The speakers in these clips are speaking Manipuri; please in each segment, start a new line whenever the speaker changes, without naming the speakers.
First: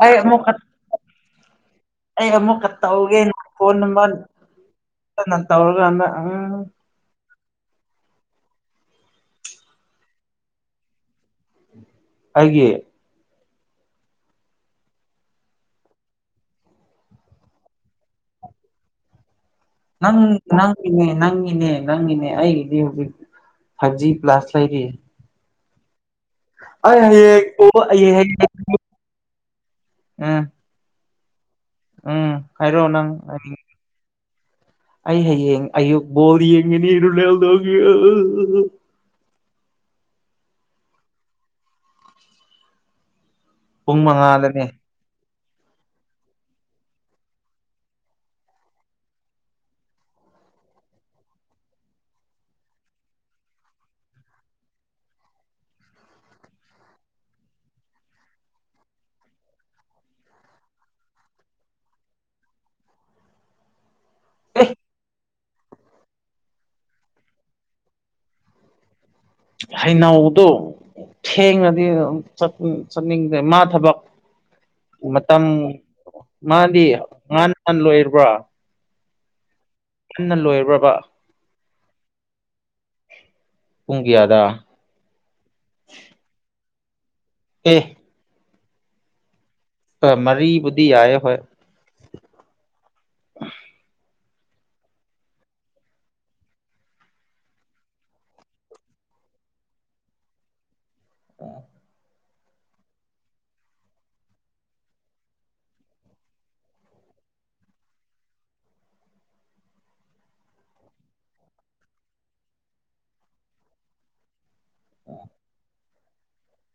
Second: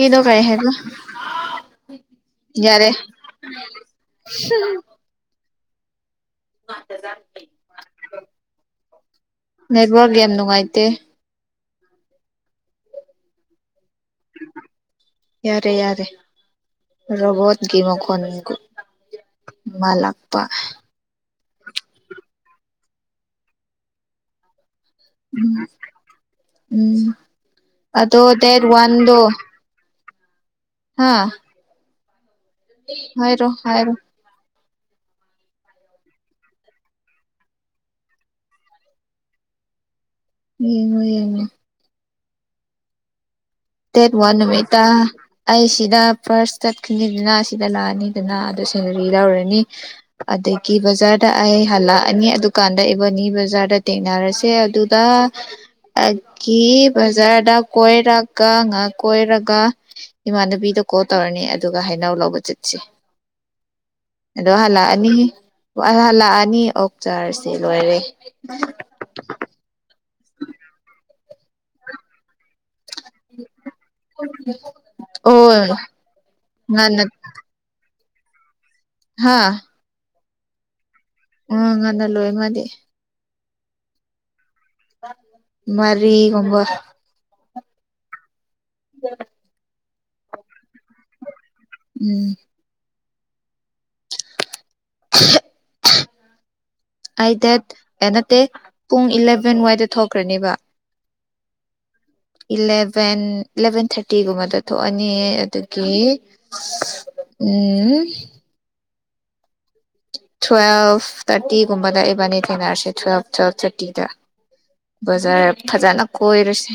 ꯑꯩ
ꯀꯩ
ꯑꯃꯨꯛꯀ
ꯍꯥꯏꯕ [inaudible]
ꯑꯩ ꯑꯃꯨꯛꯀ
ꯌꯥꯔꯦ
ꯇꯧꯒꯦ ꯐꯣꯟ ꯅꯝꯕꯔ [unintelligible] ꯇꯧꯔꯀꯥꯟꯗ ꯍ
[unintelligible] ꯅꯦꯠꯋꯥꯛ ꯌꯥꯝ ꯅꯨꯡꯉꯥꯏꯇꯦ
ꯑꯩꯒꯤ
ꯌꯥꯔꯦ ꯌꯥꯔꯦ ꯔꯣꯕꯣꯠꯀꯤ ꯃꯈꯣꯟꯅꯤꯀꯣ
ꯅꯪꯪ ꯅꯪꯒꯤꯅꯦ ꯅꯪ ꯏꯅꯦ ꯅꯪꯒꯤꯅꯦ ꯑꯩꯒꯤꯗꯤ ꯍꯧꯖꯤꯛ ꯐꯥꯏꯚ ꯖꯤ ꯄ꯭ꯂꯥꯁ ꯂꯩꯔꯤ
ꯎꯝ
ꯑꯩ ꯍꯌꯦꯡ ꯀꯣꯕ
ꯑꯗꯣ
ꯑꯩꯌꯦꯡꯍꯦꯛ
ꯗꯦꯠ ꯍꯥꯥ
ꯎꯝ ꯍꯥꯏꯔꯣ ꯅꯪ
ꯍꯥꯏꯔꯣ
ꯑꯩ ꯑꯌꯦꯡ ꯑꯌꯨꯛ ꯕꯣꯜ ꯌꯦꯡꯒꯅꯤ ꯔꯣꯅꯥꯜꯗꯣꯒꯤ ꯑꯑꯑ
ꯌꯦꯡꯉꯣ ꯌꯦꯡꯉꯣ
ꯄꯨꯡ
ꯗꯦꯠ ꯋꯥꯟ
ꯃꯉꯥꯗꯅꯦ
ꯅꯨꯃꯤꯠꯇ ꯑꯩ ꯁꯤꯗ ꯐꯥꯔꯁ ꯆꯠꯀꯅꯤꯗꯅ ꯁꯤꯗ ꯂꯥꯛꯑꯅꯤꯗꯅ ꯑꯗꯨ ꯁꯦꯂꯔꯤ ꯂꯧꯔꯅꯤ ꯑ ꯑꯗꯨꯗꯒꯤ ꯕꯖꯥꯔꯗ ꯑꯩ ꯍꯜꯂꯛꯑꯅꯤ ꯑꯗꯨꯀꯥꯟꯗ ꯏꯕꯅꯤ ꯕꯖꯥꯔꯗ ꯊꯦꯡꯅꯔꯁꯦ ꯑꯗꯨꯗ ꯑꯩꯒꯤ ꯕꯖꯥꯔꯗ ꯀꯣꯢꯔꯛ ꯀ ꯉ ꯀꯣꯏꯔꯒ ꯏꯃꯥꯟꯅꯕꯤꯗ ꯀꯣꯜ ꯇꯧꯔꯅꯤ ꯑꯗꯨꯒ ꯍꯩꯅꯧ ꯂꯧꯕ ꯆꯠꯁꯤ ꯑꯗꯨ
ꯑꯦ
ꯍꯜꯂꯛꯑꯅꯤ ꯑꯣꯢ ꯑꯩ ꯍꯜꯂꯛꯑꯅꯤ ꯑꯣꯛ ꯆꯥꯔꯁꯦ ꯂꯣꯏꯔꯦ
ꯍꯩꯅꯧꯗꯣ ꯊꯦꯡꯉꯗꯤ ꯂꯧ ꯆꯠ ꯆꯠꯅꯤꯡꯗꯦ ꯃꯥ ꯊꯕꯛ ꯃꯇꯝ
ꯑꯣ
ꯃꯥꯗꯤ
ꯉꯟꯅ
ꯉꯟ ꯉꯟꯅ ꯂꯣꯏꯔꯕ꯭ꯔꯥ
ꯍꯥꯥ
ꯉꯟꯅ ꯂꯣꯏꯕ꯭ꯔꯥꯕ
ꯃꯥ ꯉꯟꯅ ꯂꯣꯏꯒꯅꯤ
ꯄꯨꯡ ꯀꯌꯥꯗꯥ
ꯃꯥꯔꯤꯒꯨꯝꯕ
ꯑꯦ
[unintelligible]
ꯑ ꯃꯔꯤꯕꯨꯗꯤ ꯌꯥꯢꯑꯦ ꯍꯣꯏ
ꯎꯝ [inaudible] ꯑꯩ ꯗꯦꯠ ꯑꯦꯂꯚꯦꯟ ꯄꯨꯡ ꯏꯂꯚꯦꯟ ꯋꯥꯏꯗ ꯊꯣꯛꯈ꯭ꯔꯅꯦꯕ
[inaudible]
ꯏꯂꯚꯦꯟ ꯏꯂꯚꯦꯟ ꯊꯥꯔꯇꯤꯒꯨꯝꯕꯗ ꯊꯣꯛꯑꯅꯤ ꯑꯗꯨꯒꯤ ꯎꯝ ꯇꯨꯋꯦꯜꯚ ꯊꯥꯔꯇꯤꯒꯨꯝꯕꯗ ꯑꯦꯕꯥꯅꯤ ꯊꯦꯡꯅꯔꯁꯦ ꯇꯨꯋꯦꯜꯐ ꯇꯨꯋꯦꯜꯐ ꯊꯥꯔꯇꯤꯗ ꯕꯖꯥꯔ ꯐꯖꯅ ꯀꯣꯏꯔꯁꯤ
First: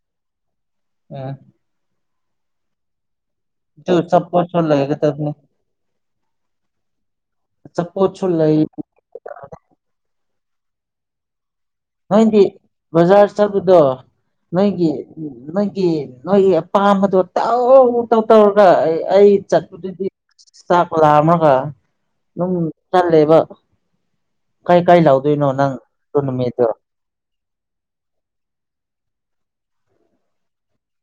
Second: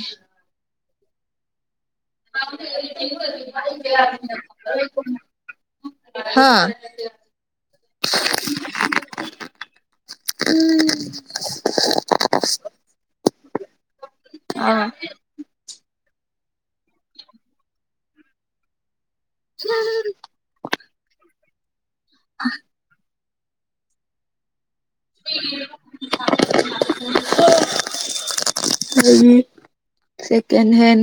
ꯑ
[unintelligible]
ꯇꯨ ꯆꯥꯄꯣꯠꯁꯨ ꯈꯔ ꯂꯩꯒꯗꯕꯅꯦ
ꯑꯍꯥꯥ
ꯑꯆꯥꯄꯣꯠꯁꯨ ꯂꯩ
[unintelligible]
ꯅꯣꯏꯗꯤ ꯕꯖꯥꯔ ꯆꯠꯄꯗꯣ
ꯑꯥ
ꯅꯣꯏꯒꯤ ꯅꯣꯏꯒꯤ ꯅꯣꯏꯒꯤ ꯑꯄꯥꯝꯕꯗꯣ ꯇꯧ ꯇꯧ ꯇꯧꯔꯒ ꯑꯩ ꯑꯩ ꯆꯠꯄꯗꯨꯗꯤ ꯆꯥꯛ ꯂꯥꯝꯔꯒ ꯑꯗꯨꯝ ꯆꯠꯂꯦꯕ ꯀꯩ ꯀꯩ ꯂꯧꯗꯣꯏꯅꯣ ꯅꯪ ꯑꯗꯨ ꯅꯨꯃꯤꯠꯇꯣ
ꯗꯒꯤ ꯁꯦꯀꯦꯟ ꯍꯦꯟ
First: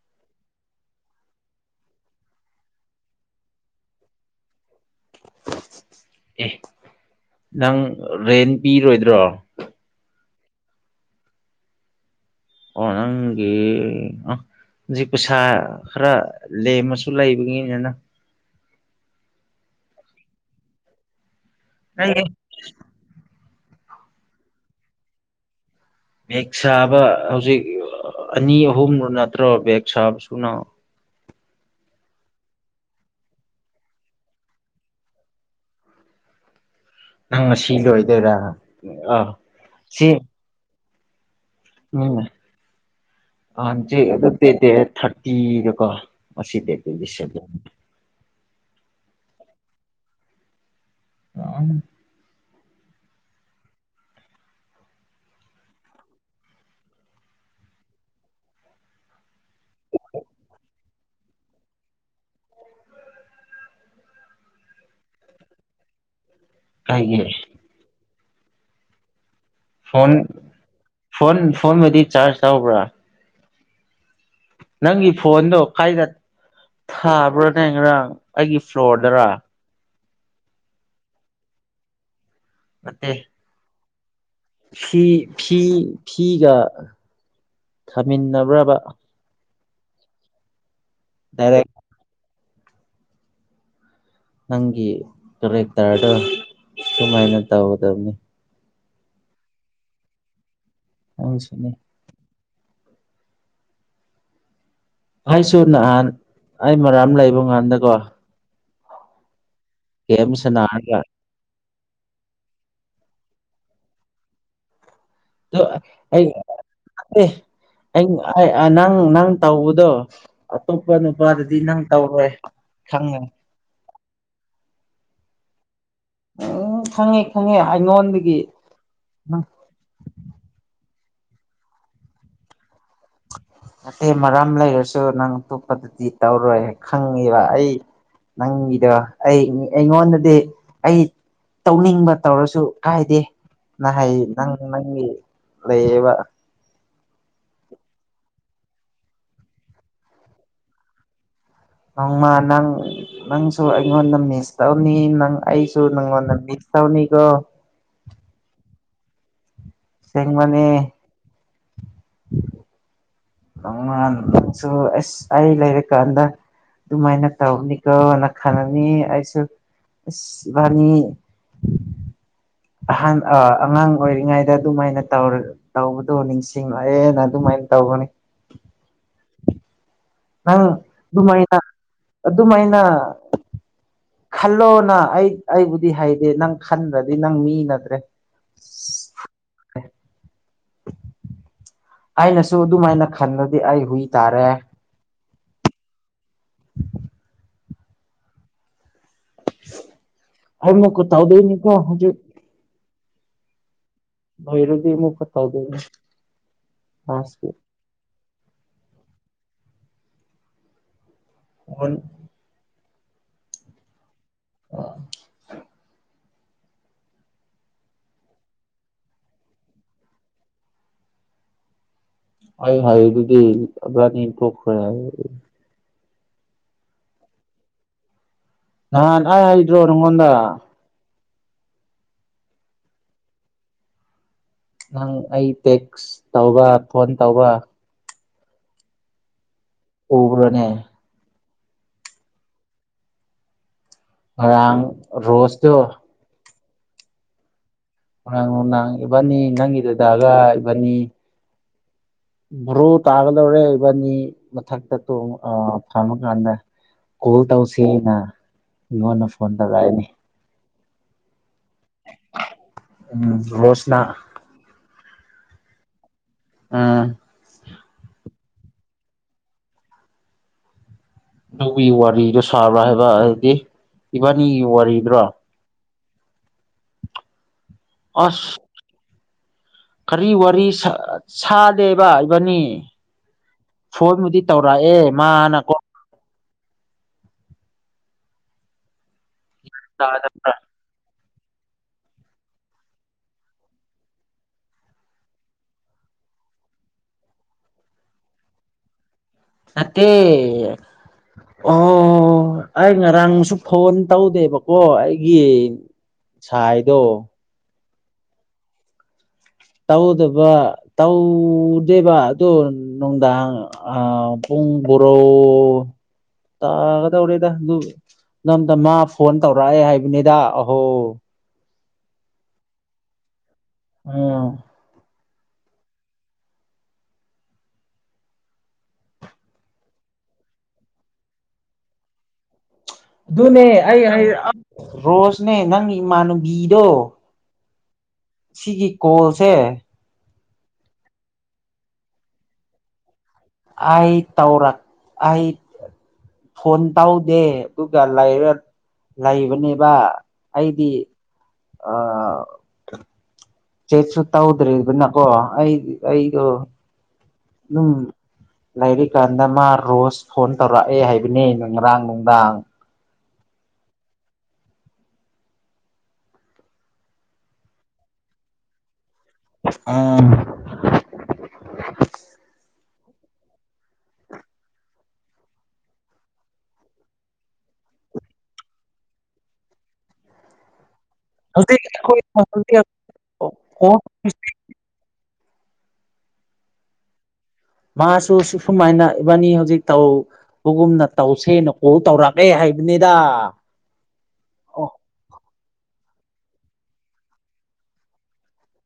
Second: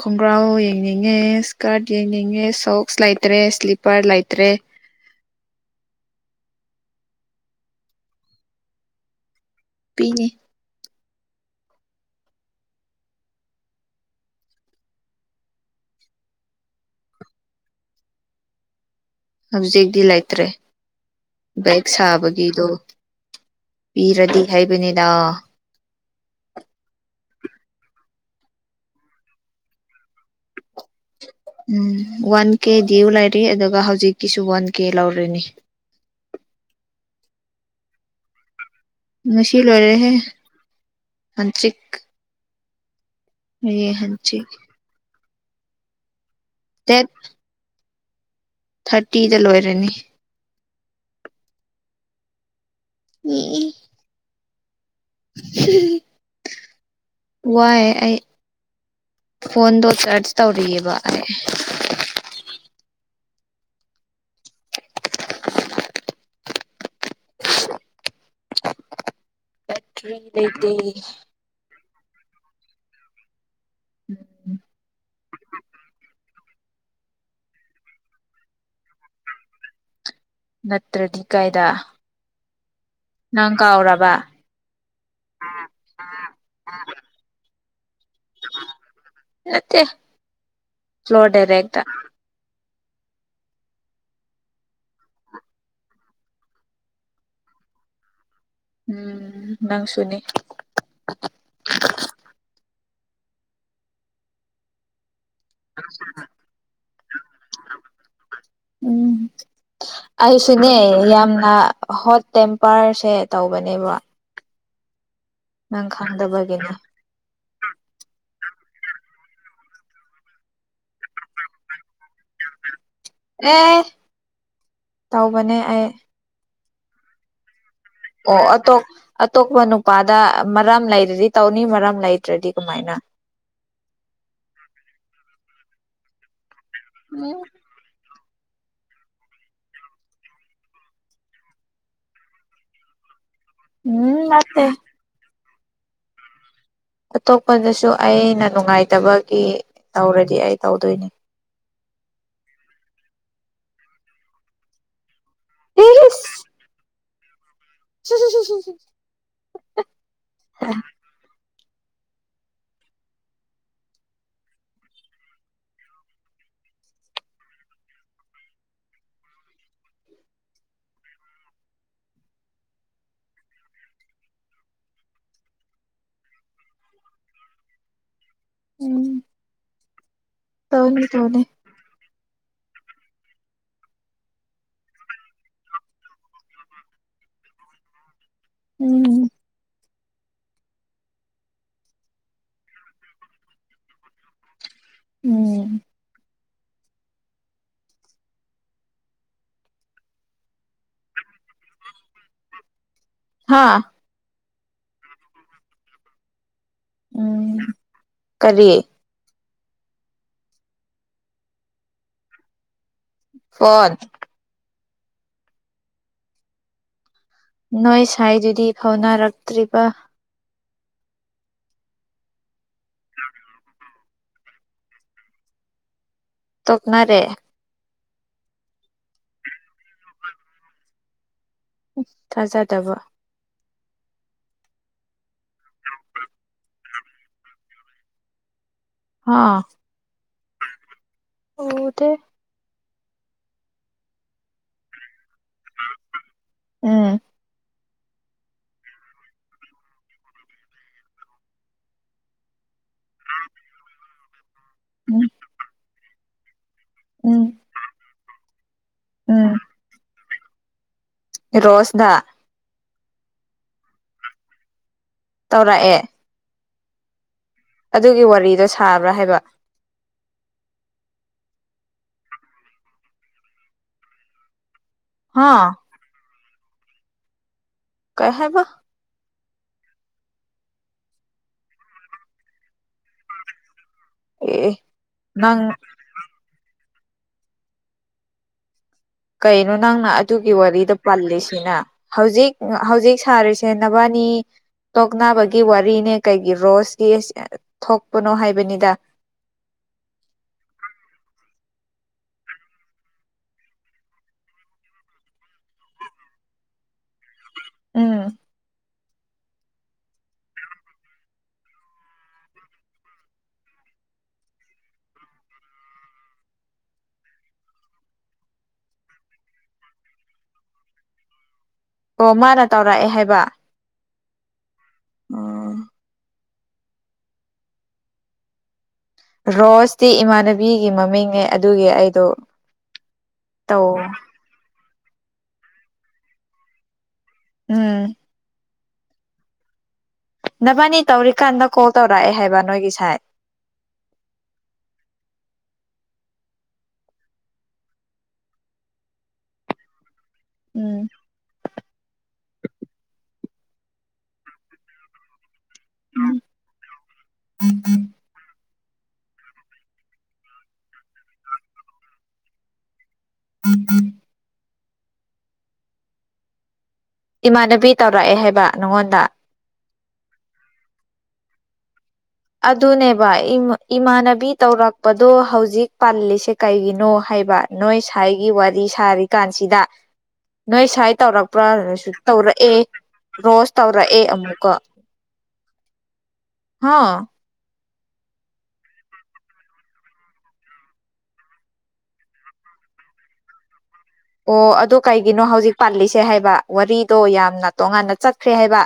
ꯈꯣꯡꯒ꯭ꯔꯥꯎ ꯌꯦꯡꯅꯤꯡꯉꯦ ꯁ꯭ꯀꯔꯠ ꯌꯦꯡꯅꯤꯡꯉꯦ ꯁꯣꯛꯁ ꯂꯩꯇ꯭ꯔꯦ ꯁ꯭ꯂꯤꯞꯄꯔ ꯂꯩꯇ꯭ꯔꯦ
ꯑꯦ ꯅꯪ ꯔꯦꯟꯠ ꯄꯤꯔꯣꯏꯗ꯭ꯔꯣ
ꯅꯤ
ꯑꯣ ꯅꯪꯒꯤ ꯑ ꯍꯧꯖꯤꯛ ꯄꯩꯁꯥ ꯈꯔ ꯂꯦꯝꯃꯁꯨ ꯂꯩꯕꯒꯤꯅꯤꯗ
ꯍꯧꯖꯤꯛꯇꯤ ꯂꯩꯇ꯭ꯔꯦ ꯕꯦꯛ
ꯅꯪ
ꯁꯥꯕꯒꯤꯗꯣ ꯄꯤꯔꯗꯤ ꯍꯥꯏꯕꯅꯤꯗ
ꯕꯦꯛ ꯁꯥꯕ ꯍꯧꯖꯤꯛ ꯑꯥ ꯑꯅꯤ ꯑꯍꯨꯝꯗꯣ ꯅꯠꯇ꯭ꯔꯣ ꯕꯦꯛ ꯁꯥꯕꯁꯨꯅ
ꯎꯝ ꯋꯥꯟ ꯀꯦ ꯗ꯭ꯌꯨ ꯂꯩꯔꯤ ꯑꯗꯨꯒ ꯍꯧꯖꯤꯛꯀꯤꯁꯨ ꯋꯥꯟ ꯀꯦ ꯂꯧꯔꯅꯤ [inaudible]
ꯅꯪ ꯉꯁꯤꯒꯤ ꯑꯣꯏꯗꯣꯏꯔ
ꯉꯁꯤ ꯂꯣꯏꯔꯦꯍꯦ ꯍꯟꯆꯤꯛ
ꯑꯥ ꯍꯟꯆꯤꯛ ꯑꯗꯨꯗꯤ ꯗꯦꯠ ꯊꯥꯔꯇꯤꯗꯀꯣ ꯉꯁꯤ ꯗꯦꯠ ꯇ꯭ꯋꯦꯟꯇꯤ ꯁꯦꯚꯦꯟ
ꯊꯔꯇꯤꯗ ꯂꯣꯏꯔꯅꯤ
[unintelligible]
ꯌꯦꯛꯏ ꯍꯝꯍꯝ ꯍꯝ ꯬꯬꯬꯬ꯋꯥꯏ ꯑꯩ ꯐꯣꯟꯗꯣ ꯆꯥꯔꯖ ꯇꯧꯔꯤꯌꯦꯕ ꯑꯩ
ꯀꯩꯒꯤ ꯐꯣꯟ
ꯕꯦꯇ꯭ꯔꯤ ꯂꯩꯇꯦ
ꯐꯣꯟ ꯐꯣꯟꯗꯨꯗꯤ ꯆꯥꯔꯖ ꯇꯧꯕ꯭ꯔꯥ
ꯎꯝ
ꯅꯪꯒꯤ ꯐꯣꯟꯗꯣ ꯈꯥꯏꯅ ꯊꯥꯕ꯭ꯔꯣꯅꯦ ꯉꯔꯥꯡ ꯑꯩꯒꯤ ꯐ꯭ꯂꯣꯔꯗꯔ
ꯅꯠꯇ꯭ꯔꯗꯤ ꯀꯥꯏꯗ
ꯅꯠꯇꯦ
ꯅꯪ ꯀꯥꯎꯔꯕ
ꯐꯤ ꯐꯤ ꯐꯤꯒ ꯊꯝꯃꯤꯟꯅꯕ꯭ꯔꯕ
ꯅꯠꯇꯦ ꯐ꯭ꯂꯣꯔꯗ
ꯗꯥꯏꯔꯦꯛ
ꯔꯦꯛꯇ
ꯅꯪꯒꯤ ꯀꯔꯦꯛꯇꯔꯗꯣ ꯁꯨꯃꯥꯏꯅ ꯇꯧꯒꯗꯕꯅꯤ
ꯎꯝ ꯅꯪꯁꯨꯅꯤ
ꯅꯪꯁꯨꯅꯦ ꯑꯩꯁꯨ ꯅꯍꯥꯟ ꯑꯩ ꯃꯔꯥꯝ ꯂꯩꯕ ꯀꯥꯟꯗꯀꯣ
ꯎꯝ
ꯒꯦꯝ
ꯑꯩꯁꯨꯅꯦ
ꯁꯥꯟꯅꯔꯒ
ꯌꯥꯝꯅ ꯍꯣꯠ ꯇꯦꯝꯄꯔ ꯁꯦ ꯇꯧꯒꯅꯤꯕ
ꯗꯣ ꯑꯩ ꯑꯩ ꯑꯩ ꯑꯩ ꯑꯥ ꯅꯪ ꯅꯪ ꯇꯧꯕꯗꯣ ꯑꯇꯣꯞꯄ ꯅꯨꯄꯥꯗꯗꯤ ꯅꯪ ꯇꯧꯔꯣꯏ ꯈꯪꯉꯦ
ꯑꯦ ꯇꯧꯕꯅꯦ ꯑꯩ
ꯑꯣ ꯈꯪꯉꯦ ꯈꯪꯉꯦ ꯑꯩꯉꯣꯟꯗꯒꯤ
ꯑꯣ ꯑꯇꯣ ꯑꯇꯣꯞꯄ ꯅꯨꯄꯥꯗ ꯃꯔꯝ ꯂꯩ ꯔꯗꯤ ꯇꯧꯅꯤ ꯃꯔꯝ ꯂꯩꯇ꯭ꯔꯗꯤ ꯀꯃꯥꯏꯅ
ꯅꯠꯇꯦ ꯃꯔꯝ ꯂꯩꯔꯁꯨ ꯅꯪ ꯑꯇꯣꯞꯄꯗꯗꯤ ꯇꯧꯔꯣꯏ ꯈꯪꯉꯤꯕ
ꯎꯝ
ꯑꯩ ꯅꯪꯒꯤꯗꯣ ꯑꯩ ꯑꯩꯉꯣꯟꯗꯗꯤ ꯑꯩ ꯇꯧꯅꯤꯡꯕ ꯇꯧꯔꯁꯨ ꯀꯥꯏꯗꯦ ꯅꯍꯩ
ꯎꯝ
ꯅꯪ
ꯅꯠꯇꯦ
ꯅꯪꯒꯤ ꯂꯩꯌꯦꯕ
ꯑꯇꯣꯞꯄꯗꯁꯨ ꯑꯩꯅ ꯅꯨꯡꯉꯥꯏꯇꯕꯒꯤ ꯇꯧꯔꯗꯤ ꯑꯩ ꯇꯧꯗꯣꯏꯅꯦ
ꯅꯣꯡꯃ ꯅꯪ ꯅꯪꯁꯨ ꯑꯩꯉꯣꯟꯗ ꯃꯤꯁ ꯇꯧꯅꯤ ꯅꯪ ꯑꯩꯁꯨ ꯅꯪꯑꯣꯟꯗ ꯃꯤꯁ ꯇꯧꯅꯤꯀꯣ
ꯍꯨꯝ ꯍꯨꯝ ꯍꯨꯝ
ꯁꯦꯕꯅꯦ [inaudible] ꯇꯣꯉꯥꯟ ꯉꯁꯨ ꯑꯁ ꯑꯩ ꯂꯩꯔ ꯀꯥꯟꯗ ꯑꯗꯨꯃꯥꯏꯅ ꯇꯧꯅꯤꯀꯣꯅ ꯈꯜꯉꯅꯤ ꯑꯩꯁꯨ ꯢꯁ ꯏꯕꯅꯤ ꯑꯍꯥꯟ ꯑꯉꯥꯡ ꯑꯣꯏꯔꯤꯉꯩꯗ ꯑꯗꯨꯃꯥꯏꯅ ꯇꯧ ꯇꯧꯕꯗꯣ ꯅꯤꯡꯁꯤꯡꯂꯛꯑꯦꯅ ꯑꯗꯨꯃꯥꯏꯅ ꯇꯧꯕꯅꯤ
ꯎꯝ
ꯑꯪ
ꯇꯧꯅꯤ ꯇꯧꯅꯤ
ꯑꯗꯨꯃꯥꯏꯅ ꯑꯗꯨꯃꯥꯏꯅ ꯈꯜꯂꯣꯅ ꯑꯩ ꯑꯩꯕꯨꯗꯤ ꯍꯩꯗꯦ ꯅꯪ ꯈꯟꯗ꯭ꯔꯗꯤ ꯅꯪ ꯃꯤ ꯅꯠꯇ꯭ꯔꯦ
ꯎꯝ
ꯑꯩꯅꯁꯨ ꯑꯗꯨꯃꯥꯏꯅ ꯈꯟꯕꯗꯤ ꯑꯩ ꯍꯨꯏ ꯇꯥꯔꯦ
ꯎꯝ
ꯑꯩ ꯀꯨꯠ ꯇꯧꯗꯣꯔꯤꯅꯤꯀꯣ ꯍꯧꯖꯤꯛ
ꯍꯥꯥ
ꯑꯣꯢꯔꯗꯤ ꯑꯃꯨꯛꯀ ꯇꯧꯗꯣꯢꯅꯦ ꯇꯥꯢꯛꯀꯤ
ꯎꯝ ꯀꯔꯤ
ꯐꯣꯟ
ꯐꯣꯟ
ꯑꯣ
ꯅꯣꯏ ꯁꯥꯏꯗꯨꯗꯤ ꯐꯥꯎꯅꯔꯛꯇ꯭ꯔꯤꯕ
ꯑꯩ ꯍꯥꯢꯗꯨꯗꯤ ꯑꯕꯅꯤ ꯇꯣꯛꯈ꯭ꯔꯦ ꯍꯥꯏ
ꯇꯣꯛꯅꯔꯦ
ꯅꯥꯍꯟ ꯑꯩ ꯍꯥꯢꯗꯔꯣ ꯅꯪꯉꯣꯟꯗ
ꯊꯖꯥꯗꯕ
ꯅꯪ ꯑꯩ ꯇꯦꯛꯁ ꯇꯧꯕ ꯐꯣꯟ ꯇꯧꯕ
ꯍꯥꯥ
ꯎꯕ꯭ꯔꯣꯅꯦ
ꯎꯗꯦ
ꯉꯔꯥꯡ ꯔꯣꯁꯗꯣ
ꯎꯝ
ꯉꯔꯥꯡ ꯅꯨꯡꯗꯥꯡ ꯏꯕꯅꯤ ꯅꯪꯒꯤ ꯗꯗꯒ ꯏꯕꯅꯤ ꯕꯣꯔꯣ ꯇꯥꯒꯗꯧꯔꯦ ꯏꯕꯥꯅꯤ ꯃꯊꯛꯇ ꯇꯣꯡ
ꯎꯝ
ꯑꯥ ꯐꯝꯃꯀꯥꯟꯗ ꯀꯣꯜ
ꯎꯝ
ꯇꯧꯁꯤꯅ ꯃꯤꯉꯣꯟꯗ ꯐꯣꯟ
ꯎꯝ
ꯇꯧꯔꯛꯑꯅꯤ
ꯔꯣꯁꯅ
ꯎꯝ ꯔꯣꯁꯅꯥ
ꯇꯧꯔꯛꯑꯦ
ꯎꯝ
ꯑꯗꯨꯒꯤ ꯋꯥꯔꯤꯗꯣ ꯁꯥꯕ꯭ꯔꯥ ꯍꯥꯏꯕ
ꯑꯗꯨꯒꯤ ꯋꯥꯔꯤꯗꯣ ꯁꯥꯕ꯭ꯔꯥ ꯍꯥꯏꯕ ꯍꯥꯏꯗꯤ ꯏꯕꯥꯅꯤꯒꯤ ꯋꯥꯔꯤ
ꯍꯥꯥ ꯀꯩ
ꯑꯁ
ꯍꯥꯏꯕ
ꯀꯔꯤ ꯋꯥꯔꯤ ꯁꯥ ꯁꯥꯗꯦꯕ ꯏꯕꯅꯤ ꯐꯣꯟꯕꯨꯗꯤ
ꯑꯦ
ꯇꯧꯔꯛꯑꯦ
ꯅꯪ
ꯃꯥꯅꯀꯣ
ꯀꯩꯅꯣ ꯅꯪꯅ ꯑꯗꯨꯒꯤ
ꯇꯥꯗꯕ꯭ꯔꯥ
ꯋꯥꯔꯤꯗ ꯄꯜꯂꯤꯁꯤꯅ ꯍꯧꯖꯤꯛ ꯍꯧꯖꯤꯛ ꯁꯥꯔꯤꯁꯦ ꯅꯕꯥꯅꯤ ꯇꯣꯛꯅꯕꯒꯤ ꯋꯥꯔꯤꯅꯦ ꯀꯩꯒꯤ ꯔꯣꯁꯀꯤ ꯊꯣꯛꯄꯅꯣ ꯍꯥꯏꯕꯅꯤꯗ
ꯅꯠꯇꯦ ꯑꯣ ꯑꯩ ꯉꯔꯥꯡꯁꯨ ꯐꯣꯟ ꯇꯧꯗꯦꯕꯀꯣ ꯑꯩꯒꯤ ꯁꯥꯏꯗꯣ
ꯎꯝ
ꯇꯧꯗꯕ ꯇꯧꯗꯦꯕ ꯑꯗꯣ ꯅꯨꯡꯗꯥꯡ ꯑꯥ ꯄꯨ ꯄꯨꯡ ꯕ꯭ꯔꯣ ꯇꯥꯒꯗꯣꯔꯦꯗ ꯑꯗꯨꯁꯨ ꯇꯝꯗ ꯃꯥ ꯐꯣꯟ ꯇꯧꯔꯛꯑꯦ ꯍꯥꯏꯕꯅꯤꯗ ꯑꯍꯣ
ꯑꯣ ꯃꯥꯅꯥ ꯇꯧꯔꯛꯑꯦ ꯍꯥꯏꯕ
ꯑꯨꯝ
ꯑꯣ ꯔꯣꯁꯇꯤ ꯏꯃꯥꯟꯅꯕꯤꯒꯤ ꯃꯃꯤꯡꯅꯦ ꯑꯗꯨꯒꯤ ꯑꯩꯗꯣ
ꯑꯗꯨꯅꯦ
ꯇꯧ
ꯑꯩ ꯑꯩ ꯔꯣꯁꯅꯦ ꯅꯪꯒꯤ ꯏꯃꯥꯟꯅꯕꯤꯗꯣ
ꯎꯝ
ꯁꯤꯒꯤ ꯀꯣꯜꯁꯦ
ꯅꯕꯥꯟꯅꯤ ꯇꯧꯔꯤꯀꯥꯟꯗ ꯀꯣꯜ ꯇꯧꯔꯛꯑꯦ ꯍꯥꯏꯕ ꯅꯣꯏꯒꯤ ꯁꯥꯏ
ꯑꯩ ꯇꯧꯔꯛ ꯑꯩ ꯐꯣꯟ ꯇꯧꯗꯦ ꯗꯨꯒ ꯂꯩꯔ ꯂꯩꯕꯅꯦꯕ ꯑꯩꯗꯤ
ꯎꯝ
ꯑꯥ ꯆꯦꯛꯁꯨ ꯇꯧꯗ꯭ꯔꯦꯗꯅꯀꯣ ꯑꯩ ꯑꯩꯗꯣ ꯗꯨꯝ ꯂꯩꯔꯤꯀꯥꯟꯗ ꯃꯥ ꯔꯣꯁ ꯐꯣꯟ ꯇꯧꯔꯛꯑꯦ ꯍꯥꯏꯕꯅꯤ ꯉꯔꯥꯡ ꯅꯨꯡꯗꯥꯡ
[unintelligible] ꯏꯃꯥꯟꯅꯕꯤ ꯇꯧꯔꯛꯑꯦ ꯍꯥꯏꯕ ꯅꯪꯉꯣꯟꯗ
ꯑꯣ
ꯗꯨꯅꯦꯕ ꯏꯃꯥ ꯏꯃꯥꯟꯅꯕꯤ ꯇꯧꯔꯛꯄꯗꯣ ꯍꯧꯖꯤꯛ ꯄꯟꯂꯤꯁꯦ ꯀꯩꯒꯤꯅꯣ ꯍꯥꯏꯕ ꯅꯣꯏ ꯁꯥꯏꯒꯤ ꯋꯥꯔꯤ ꯁꯥꯔꯤꯀꯥꯟꯁꯤꯗ ꯅꯣꯏ ꯁꯥꯏ ꯇꯧꯔꯛꯄ꯭ꯔꯥ
ꯍꯧꯖꯤꯛ
ꯔꯁꯨ
ꯑꯩꯈꯣꯏ
ꯇꯧꯔꯛꯑꯦ
ꯍꯧꯖꯤꯛ
ꯔꯣꯁ ꯇꯧꯔꯛꯑꯦ ꯑꯃꯨꯛꯀ ꯍꯥ
ꯃꯥꯁꯨ ꯁꯨꯃꯥꯏꯅ ꯏꯕꯥꯅꯤ ꯍꯧꯖꯤꯛ ꯇꯧꯕꯒꯨꯝꯅ ꯇꯧꯁꯦꯅ ꯀꯣꯜ ꯇꯧꯔꯛꯂꯦ ꯍꯥꯏ ꯍꯥꯏꯕꯅꯤꯗ
ꯑꯣ ꯑꯗꯨ ꯀꯩꯒꯤꯅꯣ ꯍꯧꯖꯤꯛ ꯄꯥꯜꯂꯤ ꯁꯦ ꯍꯥꯏꯕ ꯋꯥꯔꯤꯗꯣ ꯌꯥꯝꯅ ꯇꯣꯉꯥꯟꯅ ꯆꯠꯈ꯭ꯔꯦ ꯍꯥꯏꯕ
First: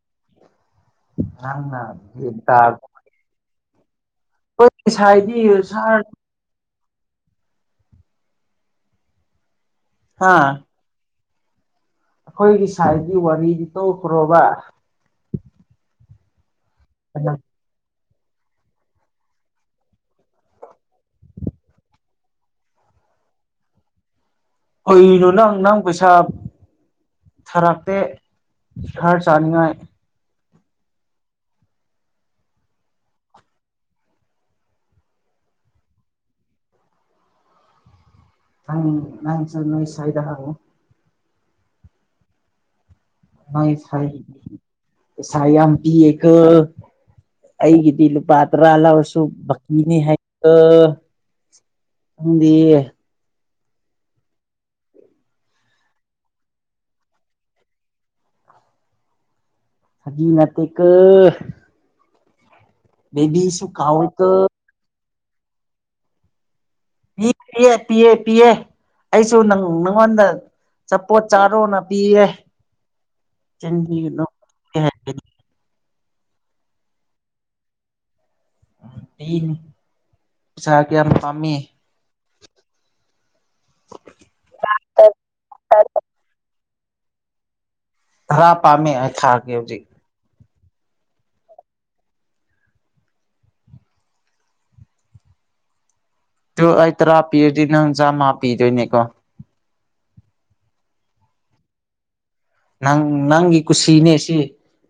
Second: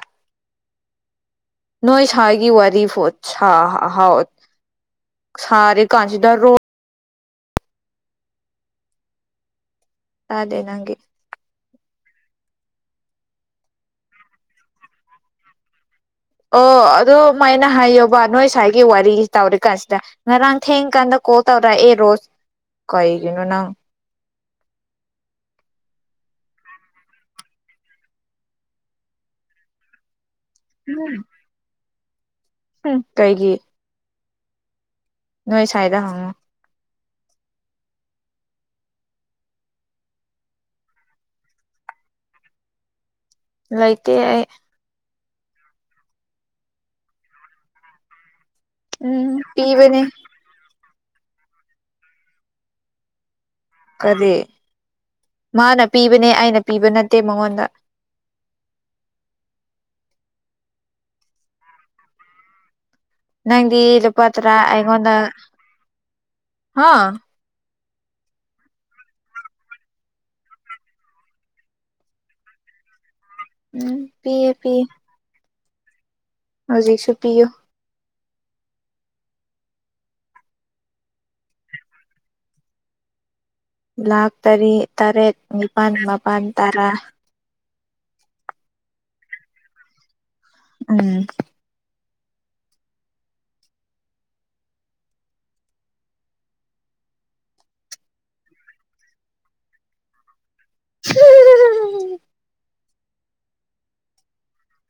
ꯅꯪꯅ
ꯅꯣꯏ
ꯒ꯭ꯌꯥꯟ
ꯁꯥꯏꯒꯤ ꯋꯥꯔꯤ ꯐꯣꯟ ꯁꯥ
ꯈꯣꯏ ꯁꯥꯏꯗꯤ ꯁꯥꯔ
ꯁꯥꯔꯤꯀꯥꯟꯁꯤꯗ ꯔꯣ ꯇꯥꯗꯦ ꯅꯪꯒꯤ
ꯑꯈꯣꯏꯒꯤ ꯁꯥꯏꯒꯤ ꯋꯥꯔꯤꯗꯤ ꯇꯣꯛꯈ꯭ꯔꯣꯕ
ꯑꯣ ꯑꯗꯨꯃꯥꯏꯅ ꯍꯥꯏꯌꯣ ꯋꯥ ꯅꯣꯏ ꯁꯥꯏꯒꯤ ꯋꯥꯔꯤ ꯇꯧꯔꯤꯀꯥꯟꯁꯤꯗ ꯉꯔꯥꯡ ꯊꯦꯡꯀꯥꯟꯗ ꯀꯣꯜ ꯇꯧꯔꯛ ꯑꯦ ꯔꯣꯁ ꯀꯩꯒꯤ ꯅꯣ ꯅꯪ
ꯀꯩꯒꯤꯅꯣ ꯅꯪ ꯅꯪ ꯄꯩꯁꯥ ꯊꯔꯛꯇꯦ ꯍ꯭ꯔ ꯆꯥꯅꯤꯉꯥꯏ
ꯎꯝ ꯎꯝ ꯀꯩꯒꯤ ꯅꯣꯏ ꯁꯥꯏꯗꯥ ꯍꯪꯉꯣ
ꯅꯪ ꯅꯪ ꯁꯨ ꯅꯣꯏ ꯁꯥꯏꯗ ꯍꯪꯉꯣ ꯅꯣꯏ ꯁꯥꯏ
ꯂꯩꯇꯦ ꯑꯩ
ꯄꯩꯁꯥ ꯌꯥꯝ ꯄꯤꯌꯦꯀꯣ ꯑꯩꯒꯤꯗꯤ ꯂꯨꯄꯥ ꯇ꯭ꯔꯥ ꯂꯧꯔꯁꯨ
ꯎꯝ
ꯕꯥꯀꯤꯅꯤ
ꯄꯤꯕꯅꯦ
ꯍꯥꯏꯀꯣ ꯅꯪꯗꯤ
ꯀꯔꯤ ꯃꯥꯅ ꯄꯤꯕꯅꯦ ꯑꯩꯅ ꯄꯤꯕ ꯅꯠꯇꯦ ꯃꯉꯣꯟꯗ [inaudible]
ꯐꯥꯒꯤ ꯅꯠꯇꯦꯀꯣ ꯕꯦꯕꯤꯁꯨ
ꯅꯪꯗꯤ ꯂꯨꯄꯥ
ꯀꯥꯎꯋꯤꯀꯣ
ꯇ꯭ꯔꯥ ꯑꯩꯉꯣꯟꯗꯥ
ꯄꯤꯌꯦ ꯄꯤꯌꯦ ꯄꯤꯌꯦ ꯑꯩꯁꯨ ꯅꯪ ꯅꯉꯣꯟꯗ ꯆꯄꯣꯠ ꯆꯥꯔꯣꯅ ꯄꯤꯌꯦ ꯆꯤꯟ
ꯎꯝ
ꯊꯤꯒꯅꯨ [unintelligible]
ꯄꯤꯌꯦ ꯄꯤꯌꯦ ꯍꯧꯖꯤꯛꯁꯨ ꯄꯤꯌꯨ
ꯄꯤꯟ ꯄꯩꯁꯥ ꯀꯌꯥꯝ ꯄꯥꯝꯃꯤ
ꯂꯥꯥꯛ ꯇꯔꯦꯠ ꯇꯔꯦꯠ ꯅꯤꯄꯥꯜ ꯃꯥꯄꯟ ꯇꯔꯥ
ꯇꯔꯥ ꯄꯥꯝꯃꯦ ꯑꯩ ꯊꯥꯔꯛꯀꯦ ꯍꯨꯖꯤꯛ
ꯎꯝ
ꯇꯨ ꯑꯩ ꯇꯔꯥ ꯄꯤꯔꯗꯤ ꯅꯪ ꯆꯥꯝꯃ ꯄꯤꯗꯣꯏꯅꯦꯀꯣ
[unintelligible]
ꯅꯪ ꯅꯪꯒꯤ ꯀꯨꯁꯤꯅꯦ ꯁꯤ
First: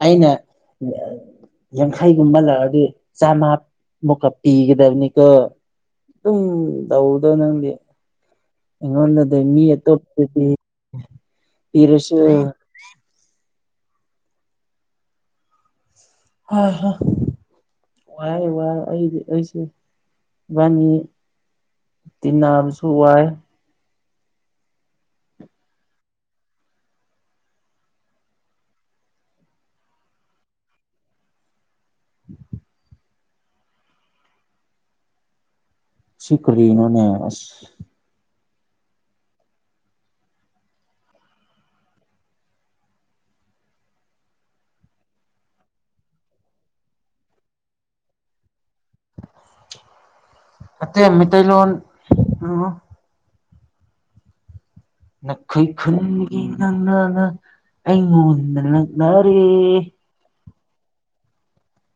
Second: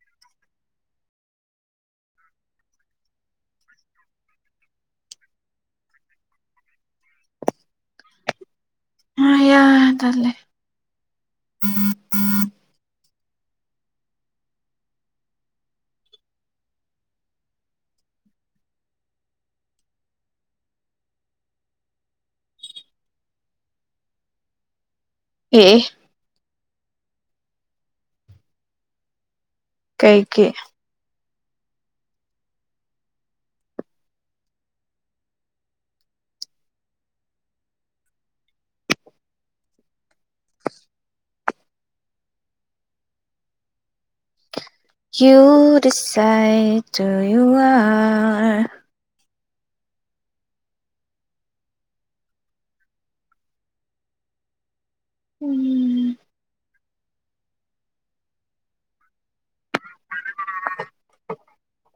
ꯑꯩꯅ ꯌꯥꯡꯈꯩꯒꯨꯝꯕ ꯂꯧꯔꯥꯗꯤ ꯆꯥꯝꯃ ꯃꯨꯛꯀ ꯄꯤꯒꯗꯕꯅꯤꯀꯣ ꯑꯗꯨꯝ ꯇꯧꯕꯗꯣ ꯅꯪꯗꯤ ꯑꯩꯉꯣꯟꯗꯗꯤ
ꯑꯌꯥ
ꯃꯤ ꯑꯇꯣꯞꯄ
ꯇꯜꯂꯦ
ꯄꯤ ꯄꯤꯔꯁꯨ ꯌꯥꯕ ꯍꯍꯥ ꯍꯍꯥ ꯋꯥꯏ ꯋꯥꯏ ꯑꯩꯗꯤ ꯑꯩꯁꯦ ꯏꯕꯅꯤ ꯇꯤꯟꯅꯕꯁꯨ ꯋꯥꯏ
ꯑꯦ ꯑꯦ ꯀꯩ ꯀꯤ
[inaudible] ꯁꯤ ꯀꯥꯔꯤꯅꯣꯅꯦ ꯑꯁ
[unintelligible]
ꯑꯇꯩ ꯃꯩꯇꯩꯂꯣꯟ ꯉꯥ ꯅꯈꯣꯏ
ꯎꯝ
ꯈꯨꯟꯒꯤ ꯅꯥ ꯅꯥ ꯑꯩꯉꯣꯟꯗꯥ ꯂꯛꯅꯔꯦ
[inaudible]